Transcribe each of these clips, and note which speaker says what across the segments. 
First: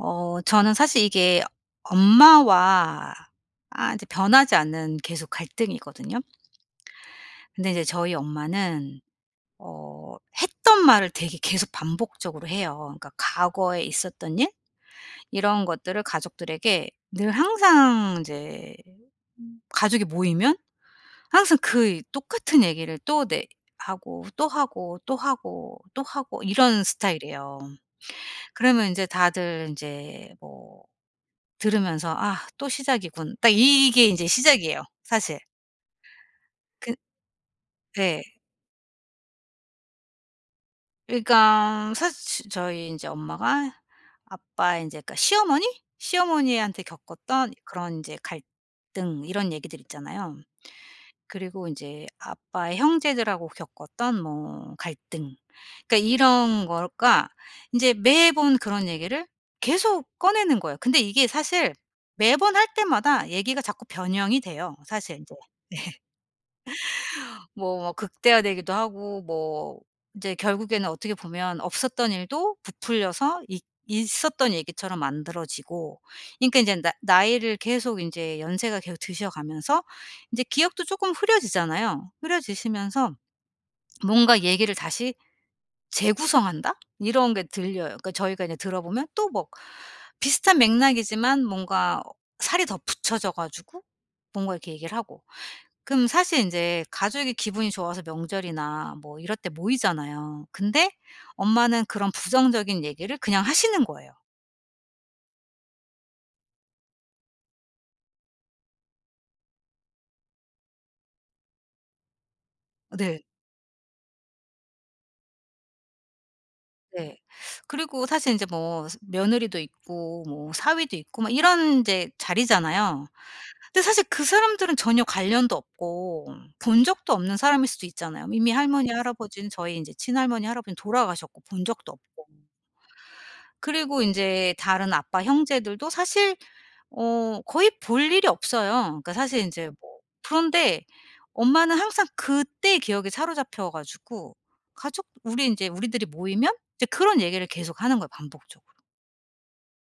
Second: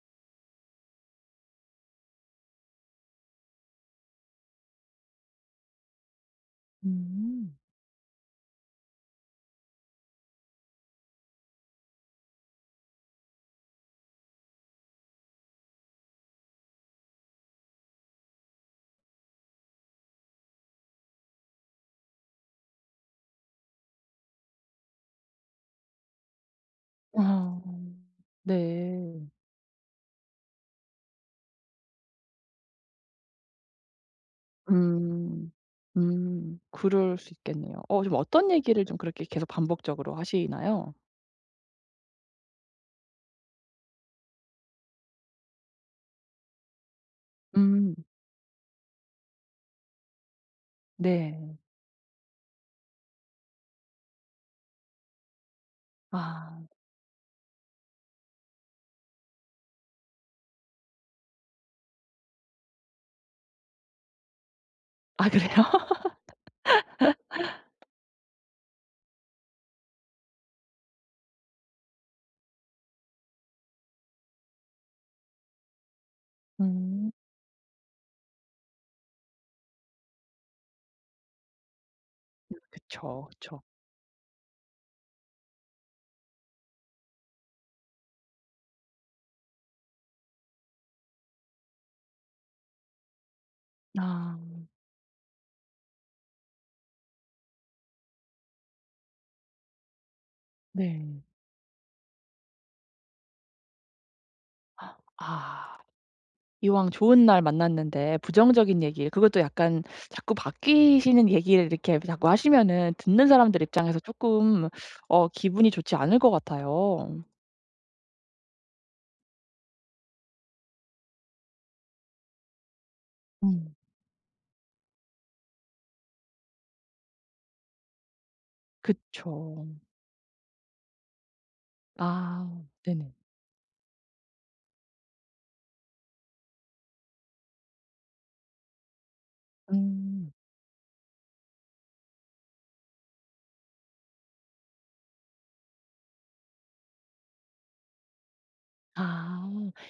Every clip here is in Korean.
Speaker 1: 어 저는 사실 이게 엄마와 아 이제 변하지 않는 계속 갈등이거든요.
Speaker 2: 음.
Speaker 1: 근데 인제 저희 엄마는 어 했던 말을 되게 계속 반복적으로 해요. 그러니까 과거에 있었던 일 이런 것들을 가족들에게 늘 항상 인제 가족이 모이면 항상 그 이 똑같은 얘기를 또 네 하고 또 하고, 또 하고, 또 하고 이런 스타일이에요.
Speaker 2: 아
Speaker 1: 그러면 인제
Speaker 2: 네.
Speaker 1: 다들 인제 뭐 들으면서 '아 또 시작이군.' 딱 이 이게 인제 시작이에요 사실.
Speaker 2: 음. 음.
Speaker 1: 그
Speaker 2: 그럴 수 있겠네요. 어 좀
Speaker 1: 네.
Speaker 2: 어떤 얘기를 좀 그렇게 계속 반복적으로 하시나요?
Speaker 1: 그러니까 사실 치 저희 인제 엄마가 아빠의 인제 그러니까 시어머니? 시어머니한테 겪었던
Speaker 2: 음.
Speaker 1: 그런 인제 갈등 이런 얘기들 있잖아요.
Speaker 2: 네.
Speaker 1: 그리고 인제 아빠의 형제들하고 겪었던 뭐 갈등. 그러니까 이런
Speaker 2: 아.
Speaker 1: 거가 인제 매번 그런 얘기를 계속 꺼내는 거예요. 근데 이게 사실 매번 할 때마다 얘기가 자꾸 변형이 돼요 사실
Speaker 2: 아
Speaker 1: 인제.
Speaker 2: 그래요?
Speaker 1: 예. 뭐 막 극대화되기도 하고 뭐 인제 결국에는 어떻게 보면 없었던 일도 부풀려서 있 있었던 얘기처럼 만들어지고 그러니까 인제 나
Speaker 2: 음.
Speaker 1: 나이를 계속 인제 연세가 계속 드셔 가면서 인제 기억도 쪼끔 흐려지잖아요.
Speaker 2: 음
Speaker 1: 흐려지시면서
Speaker 2: 그쵸, 그쵸.
Speaker 1: 뭔가 얘기를 다시 재구성한다? 이런 게 들려요. 그러니까 저희가 이제 들어 보면 또 막 비슷한 맥락이지만 뭔가 살이 더 붙여져 가지고
Speaker 2: 아.
Speaker 1: 뭔가 이렇게 얘기를 하고 그럼 사실 인제 가족이 기분이 좋아서 명절이나 뭐 이럴 때 모이잖아요. 근데
Speaker 2: 네.
Speaker 1: 엄마는 그런 부정적인 얘기를 그냥 하시는 거예요.
Speaker 2: 아. 이왕 좋은 날 만났는데 부정적인 얘기 그것도 약간 자꾸 바뀌시는 얘기를 이렇게 브 자꾸 하시면은
Speaker 1: 네.
Speaker 2: 듣는 사람들 입장에서 쪼끔 어 기분이 좋지 않을 것
Speaker 1: 네.
Speaker 2: 같아요.
Speaker 1: 그리고 사실 인제 뭐 스 며느리도 있고 뭐 사위도 있고 막 이런 인제 자리잖아요.
Speaker 2: 음.
Speaker 1: 근데 사실 그 사람들은 전혀 관련도 없고 본 적도 없는 사람일 수도 있잖아요. 이미 할머니 할아버지는
Speaker 2: 그쵸.
Speaker 1: 저희 인제 친할머니 할아버지는 돌아가셨고 본 적도 없고
Speaker 2: 아 네네.
Speaker 1: 그리고 인제 다른 아빠 형제들도 사실 어 거의 볼 일이 없어요. 그니까 사실 인제 뭐
Speaker 2: 음.
Speaker 1: 그런데 엄마는 항상 그때의 기억에 사로잡혀 가지고 가족 우리 인제 우리들이 모이면 이제 그런 얘기를 계속하는 거예요 반복적으로.
Speaker 2: 아.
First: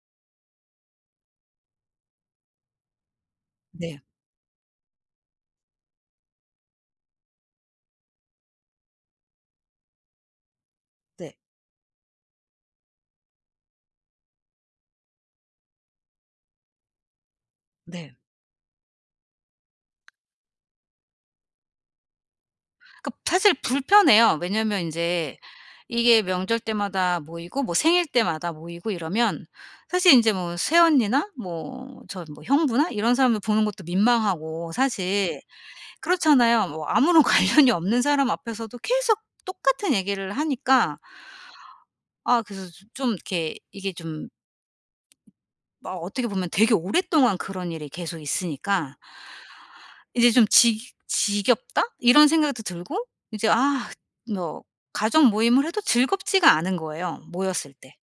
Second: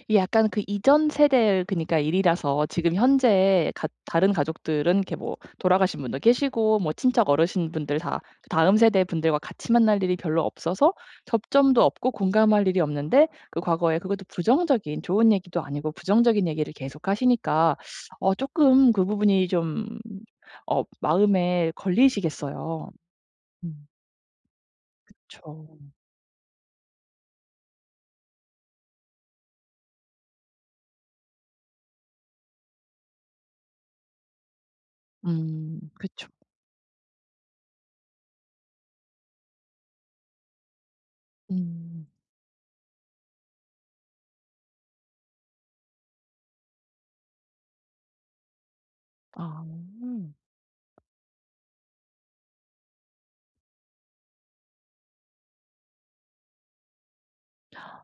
Speaker 2: 이 약간 그 이전 세대의 그니까 일이라서 지금 현재에 갖
Speaker 1: 네.
Speaker 2: 다른 가족들은 이렇게 뭐 돌아가신 분도 계시고 뭐 친척 어르신분들 다 다음 세대 분들과 같이 만날 일이 별로 없어서
Speaker 1: 네.
Speaker 2: 접점도 없고 공감할 일이 없는데 그 과거에 그것도 부정적인 좋은 얘기도 아니고 부정적인 얘기를 계속 하시니까
Speaker 1: 네.
Speaker 2: 어 쪼끔 그 부분이 좀 어 마음에 걸리시겠어요.
Speaker 1: 그 사실
Speaker 2: 음.
Speaker 1: 불편해요. 왜냐면 인제
Speaker 2: 그쵸.
Speaker 1: 이게 명절 때마다 모이고 뭐 생일 때마다 모이고 이러면 사실 인제 뭐 새언니나 뭐 저 뭐 형부나 이런 사람들 보는 것도 민망하고 사실
Speaker 2: 음 그쵸.
Speaker 1: 그렇잖아요. 뭐 아무런 관련이 없는 사람 앞에서도 계속 똑같은 얘기를 하니까
Speaker 2: 음.
Speaker 1: 아 그래서 서 좀 이렇게 이게 좀 막 어떻게 보면 되게 오랫동안 그런 일이 계속 있으니까
Speaker 2: 아.
Speaker 1: 이제 좀 '지 지겹다.' 이런 생각도 들고 이제 아 뭐 가족 모임을 해도 즐겁지가 않은 거예요 모였을 때.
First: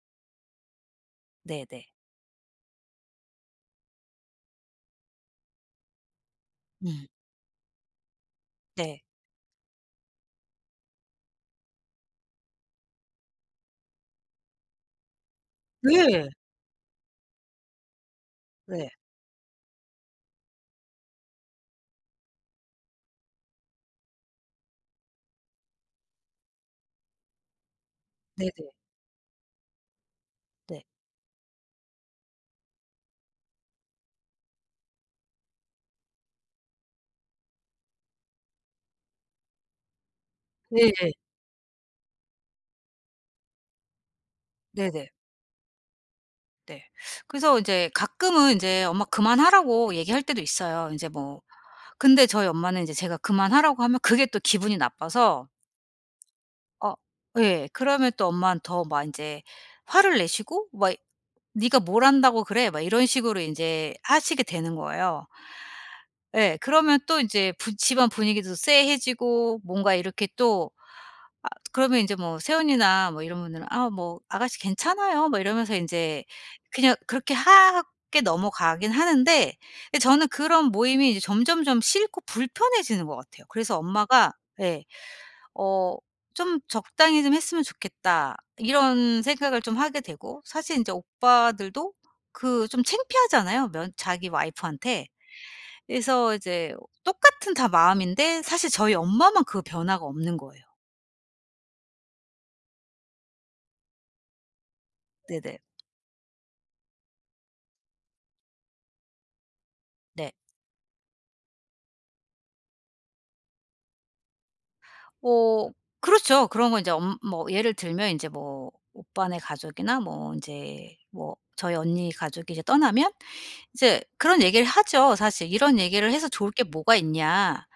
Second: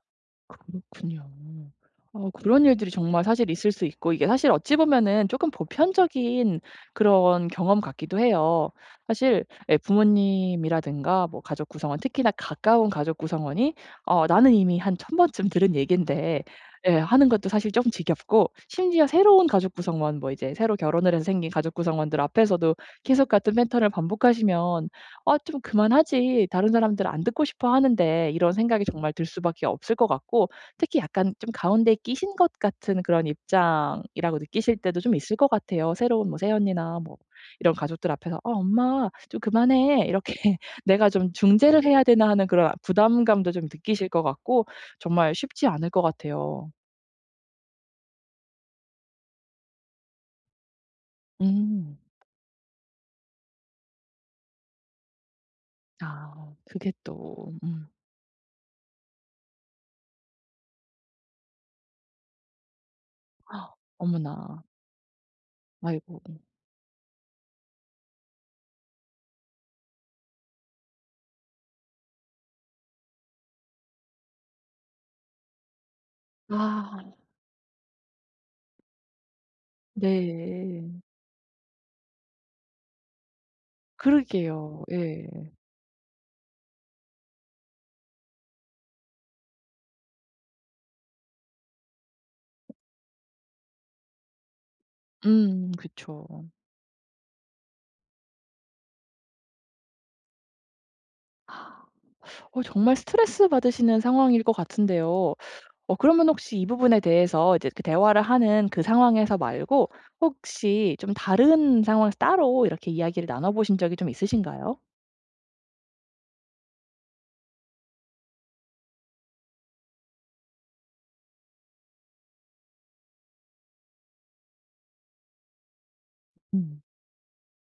Speaker 2: 그렇군요.
Speaker 1: 네네.
Speaker 2: 어 그런 일들이 정말 사실 있을 수 있고 이게 사실 어찌 보면은 쪼금 보편적인
Speaker 1: 음.
Speaker 2: 그런 경험 같기도 해요.
Speaker 1: 네.
Speaker 2: 사실 예 부모님이라든가 뭐 가족구성원 특히나 가까운 가족구성원이 '어 나는 이미 한 1000 번쯤 들은
Speaker 1: 네.
Speaker 2: 얘기인데.' 예 하는 것도 사실 쪼끔 지겹고
Speaker 1: 네.
Speaker 2: 심지어 새로운 가족 구성원 뭐 이제 새로 결혼을 해서 생긴 가족 구성원들 앞에서도 계속 같은 패턴을 반복하시면 '아 좀 그만하지 다른 사람들 안 듣고 싶어 하는데.' 이런
Speaker 1: 네네.
Speaker 2: 생각이 정말 들 수밖에 없을 것 같고
Speaker 1: 네.
Speaker 2: 특히 약간 좀 가운데 끼신 것 같은 그런 입장이라고 느끼실 때도 좀 있을 것 같아요. 새로운 뭐 새언니나 뭐 이런 가족들 앞에서 '아 엄마 좀 그만해.' 이렇게 '내가
Speaker 1: 네예.
Speaker 2: 좀 중재를 해야 되나.' 하는 그런 아 부담감도 좀 느끼실 것 같고
Speaker 1: 네네.
Speaker 2: 정말 쉽지 않을 거 같아요.
Speaker 1: 네. 그래서 이제 가끔은 인제 "엄마 그만하라고." 얘기할 때도 있어요. 인제 뭐
Speaker 2: 음.
Speaker 1: 근데 저희 엄마는 인제 제가 그만하라고 하면 그게 또 기분이 나빠서
Speaker 2: 아 그게
Speaker 1: 어
Speaker 2: 또
Speaker 1: 예.
Speaker 2: 음.
Speaker 1: 그러면 또 엄마는 더 막 인제 화를 내시고 막 이 "네가 뭘 안다고 그래?" 막 이런 식으로 인제 하시게
Speaker 2: 어머나.
Speaker 1: 되는 거예요.
Speaker 2: 아이고 음.
Speaker 1: 예 그러면 또 인제 부 집안 분위기도 쎄해지고 뭔가 이렇게 또 아 그러면 인제 뭐 새언니나 뭐 이런 분들은 아 뭐 "아가씨 괜찮아요." 뭐 이러면서 인제 그냥
Speaker 2: 아.
Speaker 1: 그렇게 화 하게 넘어가기는 하는데 예 저는 그런
Speaker 2: 네.
Speaker 1: 모임이 이제 점점점 싫고 불편해지는 것 같아요. 그래서 엄마가
Speaker 2: 그러게요.
Speaker 1: 예
Speaker 2: 예.
Speaker 1: 어 '좀 적당히 좀 했으면 좋겠다.' 이런 생각을 좀 하게 되고 사실 인제 오빠들도 그 좀 창피하잖아요 면 자기 와이프한테.
Speaker 2: 음 그쵸.
Speaker 1: 그래서 이제 똑같은 다 마음인데 사실 저희 엄마만 그 변화가 없는 거예요.
Speaker 2: 어 정말 스트레스 받으시는 상황일 것 같은데요.
Speaker 1: 네네.
Speaker 2: 어 그러면 혹시 이 부분에 대해서 이제 그 대화를 하는 그 상황에서 말고
Speaker 1: 네.
Speaker 2: 혹시 좀 다른 상황에서 따로 이렇게 이야기를 나눠 보신 적이 좀 있으신가요?
Speaker 1: 어 그렇죠. 그런 거 인제 엄 뭐 예를 들면 인제 뭐 오빠네 가족이나 뭐 인제 뭐 저희 언니 가족이 이제 떠나면 이제 그런 얘기를 하죠 사실. "이런 얘기를 해서 좋을 게
Speaker 2: 음.
Speaker 1: 뭐가 있냐.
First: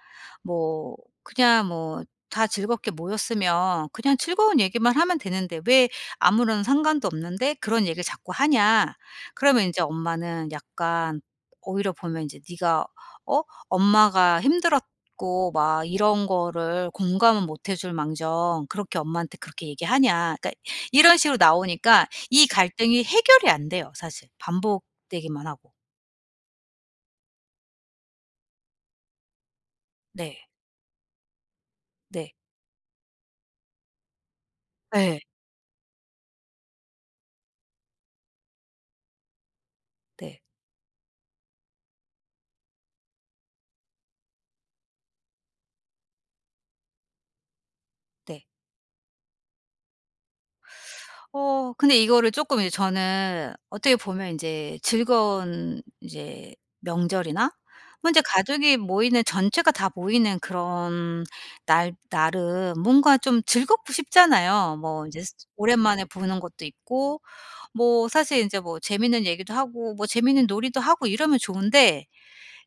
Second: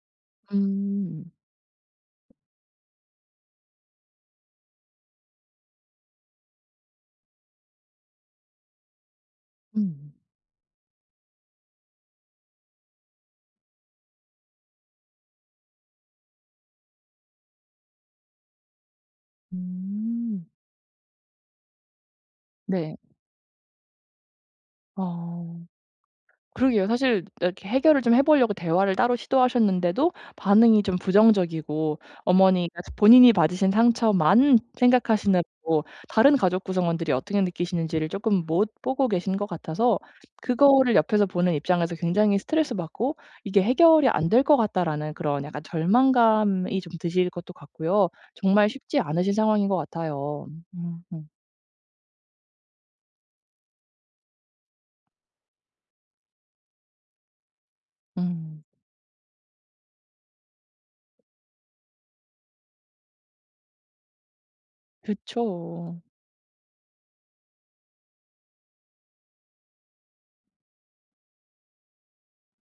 Speaker 1: 뭐
Speaker 2: 음.
Speaker 1: 그냥 뭐 다 즐겁게 모였으면 그냥 즐거운 얘기만 하면 되는데 왜 아무런 상관도 없는데 그런 얘기를 자꾸 하냐." 그러면 인제
Speaker 2: 음.
Speaker 1: 엄마는 약간 오히려 보면 이제 "네가 어? 엄마가 힘들었고 막 이런 거를 공감은 못 해줄망정 그렇게 엄마한테 그렇게 얘기하냐."
Speaker 2: 음.
Speaker 1: 그러니까 이런 식으로 나오니까 이
Speaker 2: 네.
Speaker 1: 갈등이 해결이 안 돼요 사실, 반복되기만
Speaker 2: 어
Speaker 1: 하고.
Speaker 2: 그러게요. 사실 이렇게 해결을 좀 해 보려고 대화를 따로 시도하셨는데도
Speaker 1: 네.
Speaker 2: 반응이 좀 부정적이고
Speaker 1: 네.
Speaker 2: 어머니가 이제 본인이 받으신 상처만
Speaker 1: 예.
Speaker 2: 생각하시는 뭐 다른 가족 구성원들이 어떻게 느끼시는지를 쪼끔 못 보고 계신 것 같아서
Speaker 1: 네.
Speaker 2: 그거를 옆에서 보는 입장에서 굉장히 스트레스받고 '이게 해결이 안 될 것 같다.'라는 그런 약간 절망감이 좀 드실 것도 같고요.
Speaker 1: 네.
Speaker 2: 정말 쉽지 않으신 상황인 것 같아요. 음 음.
Speaker 1: 어 근데 이거를 조끔 이제 저는 어떻게 보면 인제 즐거운 이제 명절이나 뭐 인제
Speaker 2: 음.
Speaker 1: 가족이 모이는 전체가 다 모이는 그런 날 날은 뭔가 좀 즐겁고 싶잖아요. 뭐 이제 스
Speaker 2: 그쵸.
Speaker 1: 오랜만에 보는 것도 있고 뭐 사실 인제 뭐 재밌는 얘기도 하고 뭐 재밌는 놀이도 하고 이러면 좋은데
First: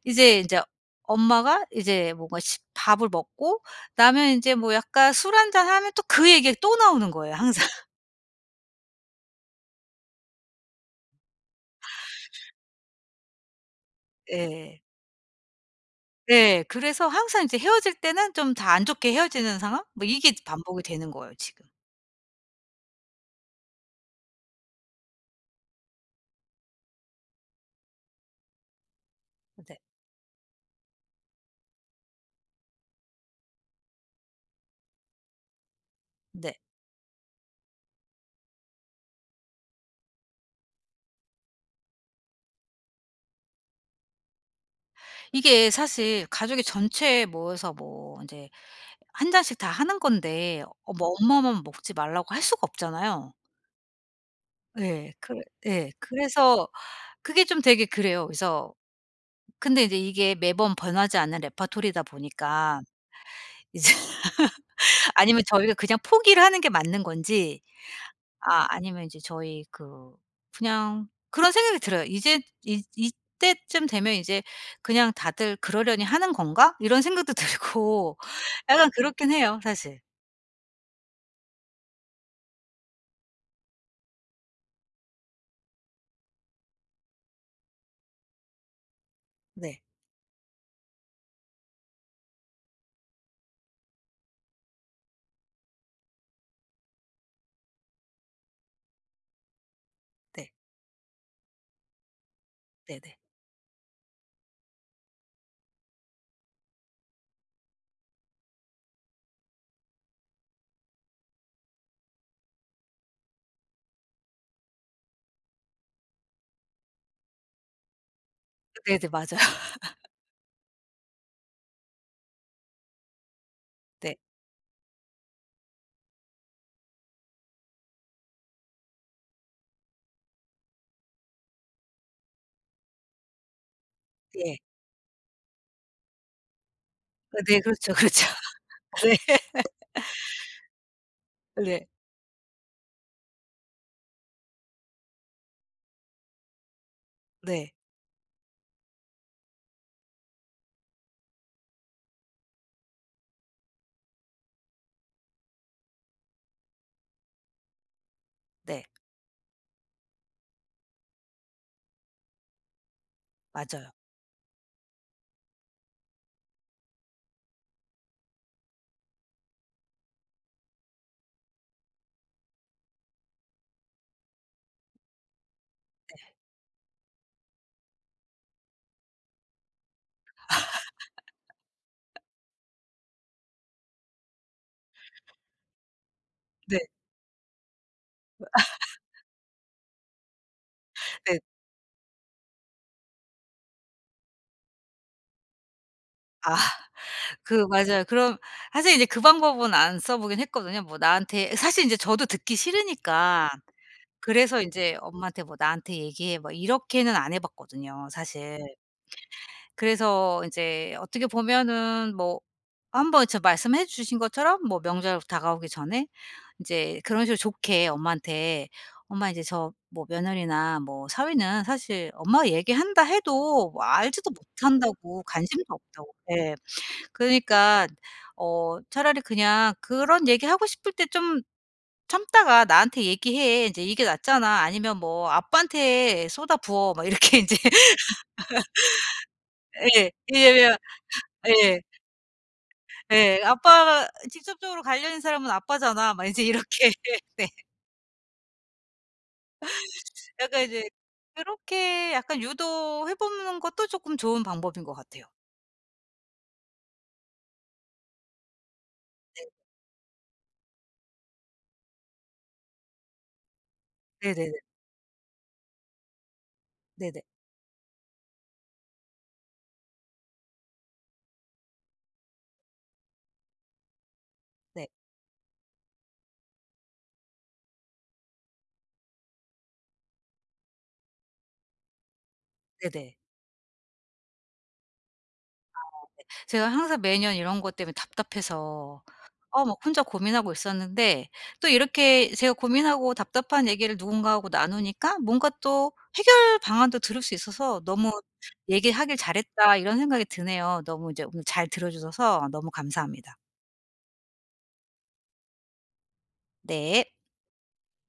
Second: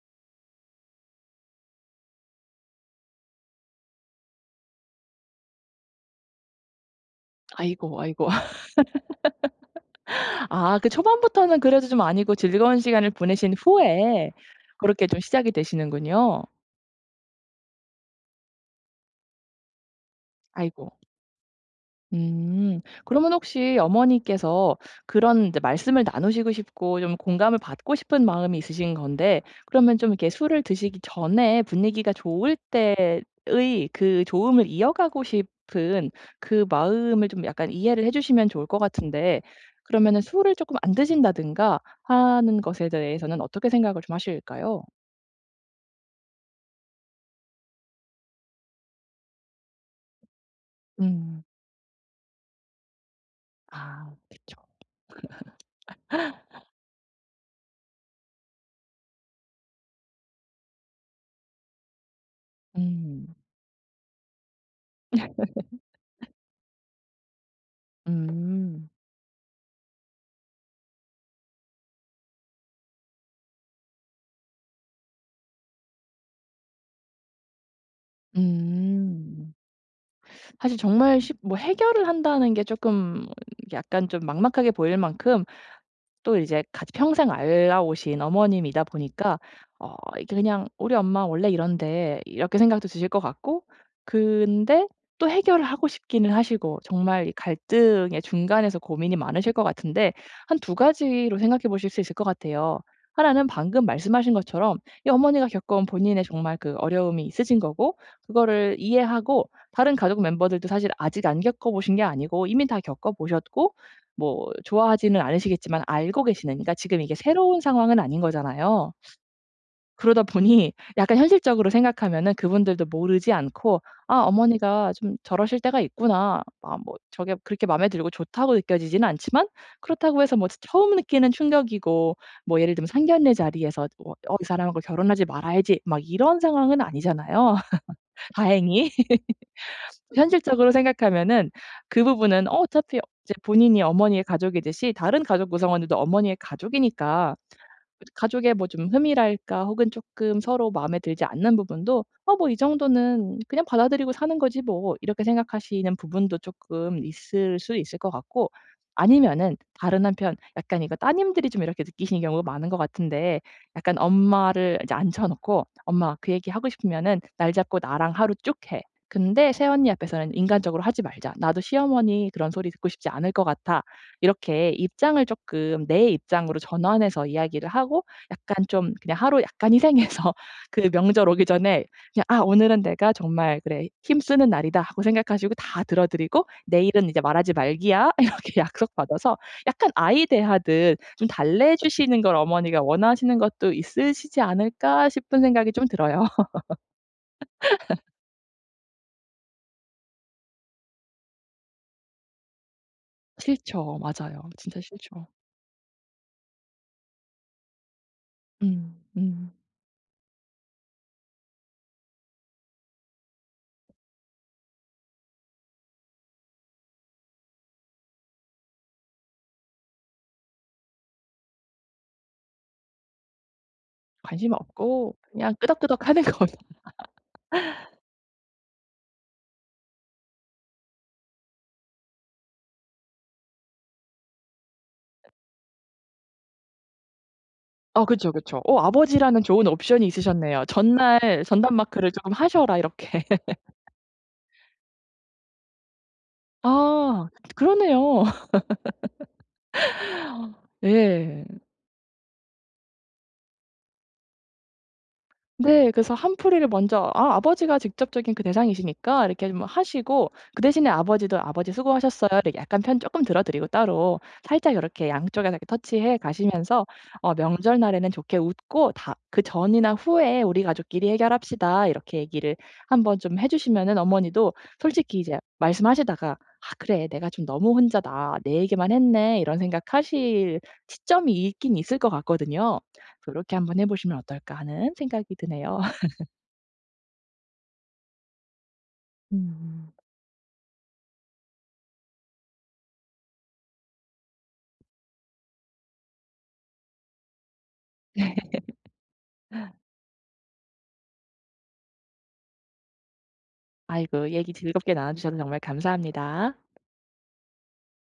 Speaker 1: 이제 인제 엄마가 이제 뭔가 십 밥을 먹고 나면 인제 뭐 약간 술 1 잔하면 또 그 얘기가 또 나오는 거예요 항상.
Speaker 2: 아이고 아이고. 아 그 초반부터는 그래도 좀 아니고 즐거운 시간을 보내신 후에
Speaker 1: 예.
Speaker 2: 그렇게 좀 시작이 되시는군요.
Speaker 1: 네. 그래서 항상 이제 헤어질 때는 좀 다 안 좋게 헤어지는 상황? 뭐 이게 반복이
Speaker 2: 아이고.
Speaker 1: 되는 거예요 지금.
Speaker 2: 음. 그러면 혹시 어머니께서 그런 말씀을 나누시고 싶고 좀 공감을 받고 싶은 마음이 있으신 건데
Speaker 1: 네.
Speaker 2: 그러면 좀 이렇게 술을 드시기 전에 분위기가 좋을 때의 그 좋음을 이어가고 싶은
Speaker 1: 네.
Speaker 2: 그 마음을 좀 약간 이해를 해 주시면 좋을 것 같은데 그러면은 술을 쪼끔 안 드신다든가 하는 것에 대해서는 어떻게 생각을 좀 하실까요?
Speaker 1: 이게 사실 가족이 전체에 모여서 뭐 인제 1 잔씩 다 하는 건데 어 뭐
Speaker 2: 음.
Speaker 1: 엄마만 먹지 말라고 할 수가 없잖아요.
Speaker 2: 아 그쵸.
Speaker 1: 예. 그 예 그래서 그게 좀 되게 그래요. 그래서 근데 이제 이게 매번 변하지 않는 레파토리다 보니까
Speaker 2: 음.
Speaker 1: 이제 아니면 저희가 그냥 포기를 하는 게 맞는 건지. 아
Speaker 2: 음.
Speaker 1: 아니면 이제 저희 그 그냥 그런 생각이 들어요. 이제 '이 이때쯤 되면 이제 그냥 다들 그러려니 하는 건가?' 이런 생각도 들고 약간 그렇긴
Speaker 2: 음.
Speaker 1: 해요 사실.
Speaker 2: 사실 정말 시 뭐 해결을 한다는 게 쪼끔 약간 좀 막막하게 보일 만큼 또 이제 같이 평생 알아 오신 어머님이다 보니까
Speaker 1: 네.
Speaker 2: 어 이게 그냥 '우리 엄마 원래 이런데.' 이렇게 생각도 드실 것 같고 근데 또 해결을 하고 싶기는 하시고 정말 이 갈등의 중간에서 고민이 많으실 것 같은데
Speaker 1: 네.
Speaker 2: 한 2 가지로 생각해 보실 수 있을 것 같아요.
Speaker 1: 네네.
Speaker 2: 1 는 방금 말씀하신 것처럼 이 어머니가 겪어온 본인의 정말 그 어려움이 있으신 거고 그거를 이해하고 다른 가족 멤버들도 사실 아직 안 겪어보신 게 아니고 이미 다 겪어보셨고 뭐 좋아하지는 않으시겠지만 알고 계시는 그러니까 지금 이게 새로운 상황은 아닌 거잖아요.
Speaker 1: 네네. 맞아요.
Speaker 2: 그러다 보니 약간 현실적으로 생각하면은 그분들도 모르지 않고
Speaker 1: 네.
Speaker 2: '아 어머니가 좀 저러실 때가 있구나.' 아 뭐 저게 그렇게 맘에 들고 좋다고 느껴지지는 않지만 그렇다고 해서 뭐 처 처음 느끼는 충격이고 뭐 예를 들면 상견례 자리에서 '어 이
Speaker 1: 예.
Speaker 2: 사람하고 결혼하지 말아야지.' 막 이런 상황은
Speaker 1: 어
Speaker 2: 아니잖아요
Speaker 1: 네 그렇죠. 그렇죠.
Speaker 2: 다행히.
Speaker 1: 네.
Speaker 2: 현실적으로 생각하면은
Speaker 1: 네.
Speaker 2: 그 부분은 어 어차피 이제 본인이 어머니의 가족이듯이 다른 가족 구성원들도 어머니의 가족이니까
Speaker 1: 네.
Speaker 2: 가족의 뭐 좀 흠이랄까 혹은 쪼끔 서로 마음에 들지 않는 부분도 '어 뭐 이 정도는 그냥 받아들이고 사는 거지 뭐.' 이렇게 생각하시는 부분도 쪼끔 있을 수 있을 것 같고
Speaker 1: 네.
Speaker 2: 아니면은 다른 한편 약간 이거 따님들이 좀 이렇게 느끼시는 경우가 많은 것 같은데
Speaker 1: 맞아요.
Speaker 2: 약간 엄마를 인제 앉혀 놓고 "엄마 그 얘기 하고 싶으면은 날 잡고 나랑 하루 쭉 해. 근데 새언니 앞에서는 인간적으로 하지 말자. 나도 시어머니 그런 소리 듣고 싶지 않을 것 같아." 이렇게 입장을 쪼끔 내
Speaker 1: 네.
Speaker 2: 입장으로 전환해서 이야기를 하고 약간 좀 그냥 하루 약간 희생해서 그 명절 오기 전에 야 '아 오늘은 내가 정말 그래 힘쓰는 날이다.' 하고 생각하시고 다 들어 드리고
Speaker 1: 네.
Speaker 2: "내일은 이제 말하지 말기야." 이렇게 약속받아서 약간 아이 대하듯 '좀
Speaker 1: 네.
Speaker 2: 달래주시는 걸 어머니가 원하시는 것도 있으시지 않을까.' 싶은 생각이 좀 들어요.
Speaker 1: 아. 그 맞아요. 그럼 사실 이제 그 방법은 안 써보긴 했거든요. 뭐 나한테 사실 인제 저도 듣기 싫으니까
Speaker 2: 싫죠. 맞아요.
Speaker 1: 그래서
Speaker 2: 진짜
Speaker 1: 인제
Speaker 2: 싫죠.
Speaker 1: 엄마한테 뭐 "나한테 얘기해." 뭐 이렇게는 안 해 봤거든요 사실.
Speaker 2: 음 음.
Speaker 1: 그래서 인제 어떻게 보면은 뭐 한번 저 말씀해 주신 것처럼 뭐 명절 다가오기 전에 인제 그런 식으로 좋게 엄마한테 엄마 인제 저 뭐 며느리나 뭐 사위는 사실 엄마가 얘기한다 해도 뭐 알지도
Speaker 2: 관심 없고
Speaker 1: 못한다고
Speaker 2: 그냥
Speaker 1: 관심도
Speaker 2: 끄덕끄덕
Speaker 1: 없다고
Speaker 2: 하는 거.
Speaker 1: 예 그러니깐 "어 차라리 그냥 그런 얘기 하고 싶을 때 좀 참다가 나한테 얘기해. 인제 이게 낫잖아." 아니면 뭐 "아빠한테 쏟아부어." 막 이렇게 인제
Speaker 2: 어 그쵸, 그쵸. 어 아버지라는 좋은 옵션이
Speaker 1: 예.
Speaker 2: 있으셨네요.
Speaker 1: 예예.
Speaker 2: 전날 "전담
Speaker 1: 예.
Speaker 2: 마크를 쪼금 하셔라." 이렇게.
Speaker 1: 예. 아빠 "직접적으로 관련 있는 사람은 아빠잖아." 막 인제 이렇게
Speaker 2: 아
Speaker 1: 네.
Speaker 2: 그러네요.
Speaker 1: 약간 이제
Speaker 2: 예.
Speaker 1: 그렇게 약간 유도해 보는 것도 쪼끔 좋은 방법인 것 같아요.
Speaker 2: 네, 그래서 한풀이를 먼저 아 아버지가 직접적인 그 대상이시니까 이렇게
Speaker 1: 네.
Speaker 2: 좀 하시고 그 대신에 아버지도 "아버지 수고하셨어요." 이렇게 약간 편 조금 들어드리고 따로
Speaker 1: 네네네.
Speaker 2: 살짝 요렇게 양쪽에서 touch 해 가시면서
Speaker 1: 네네.
Speaker 2: 어 명절날에는 좋게 웃고 다 "그 전이나 후에 우리 가족끼리 해결합시다." 이렇게 얘기를 한번 좀 해 주시면은 어머니도
Speaker 1: 네.
Speaker 2: 솔직히 이제 말씀하시다가 '아 그래 내가 좀 너무 혼자다. 내 얘기만 했네.' 이런 생각 하실 시점이 있긴 있을 것 같거든요.
Speaker 1: 네네.
Speaker 2: 그래서 '요렇게 한번 해 보시면 어떨까.' 하는 생각이 드네요.
Speaker 1: 아 네. 제가 항상 매년 이런 것 때문에 답답해서 어 막
Speaker 2: 음.
Speaker 1: 혼자 고민하고 있었는데 또 이렇게 제가 고민하고 답답한 얘기를 누군가하고 나누니까 뭔가 또 해결 방안도 들을 수 있어서 너무
Speaker 2: 네.
Speaker 1: '얘기하길 잘했다.' 이런 생각이 드네요. 너무 이제 오늘 잘 들어 주셔서 너무 감사합니다.
Speaker 2: 아이고 얘기 즐겁게 나눠 주셔서 정말 감사합니다.
Speaker 1: 네.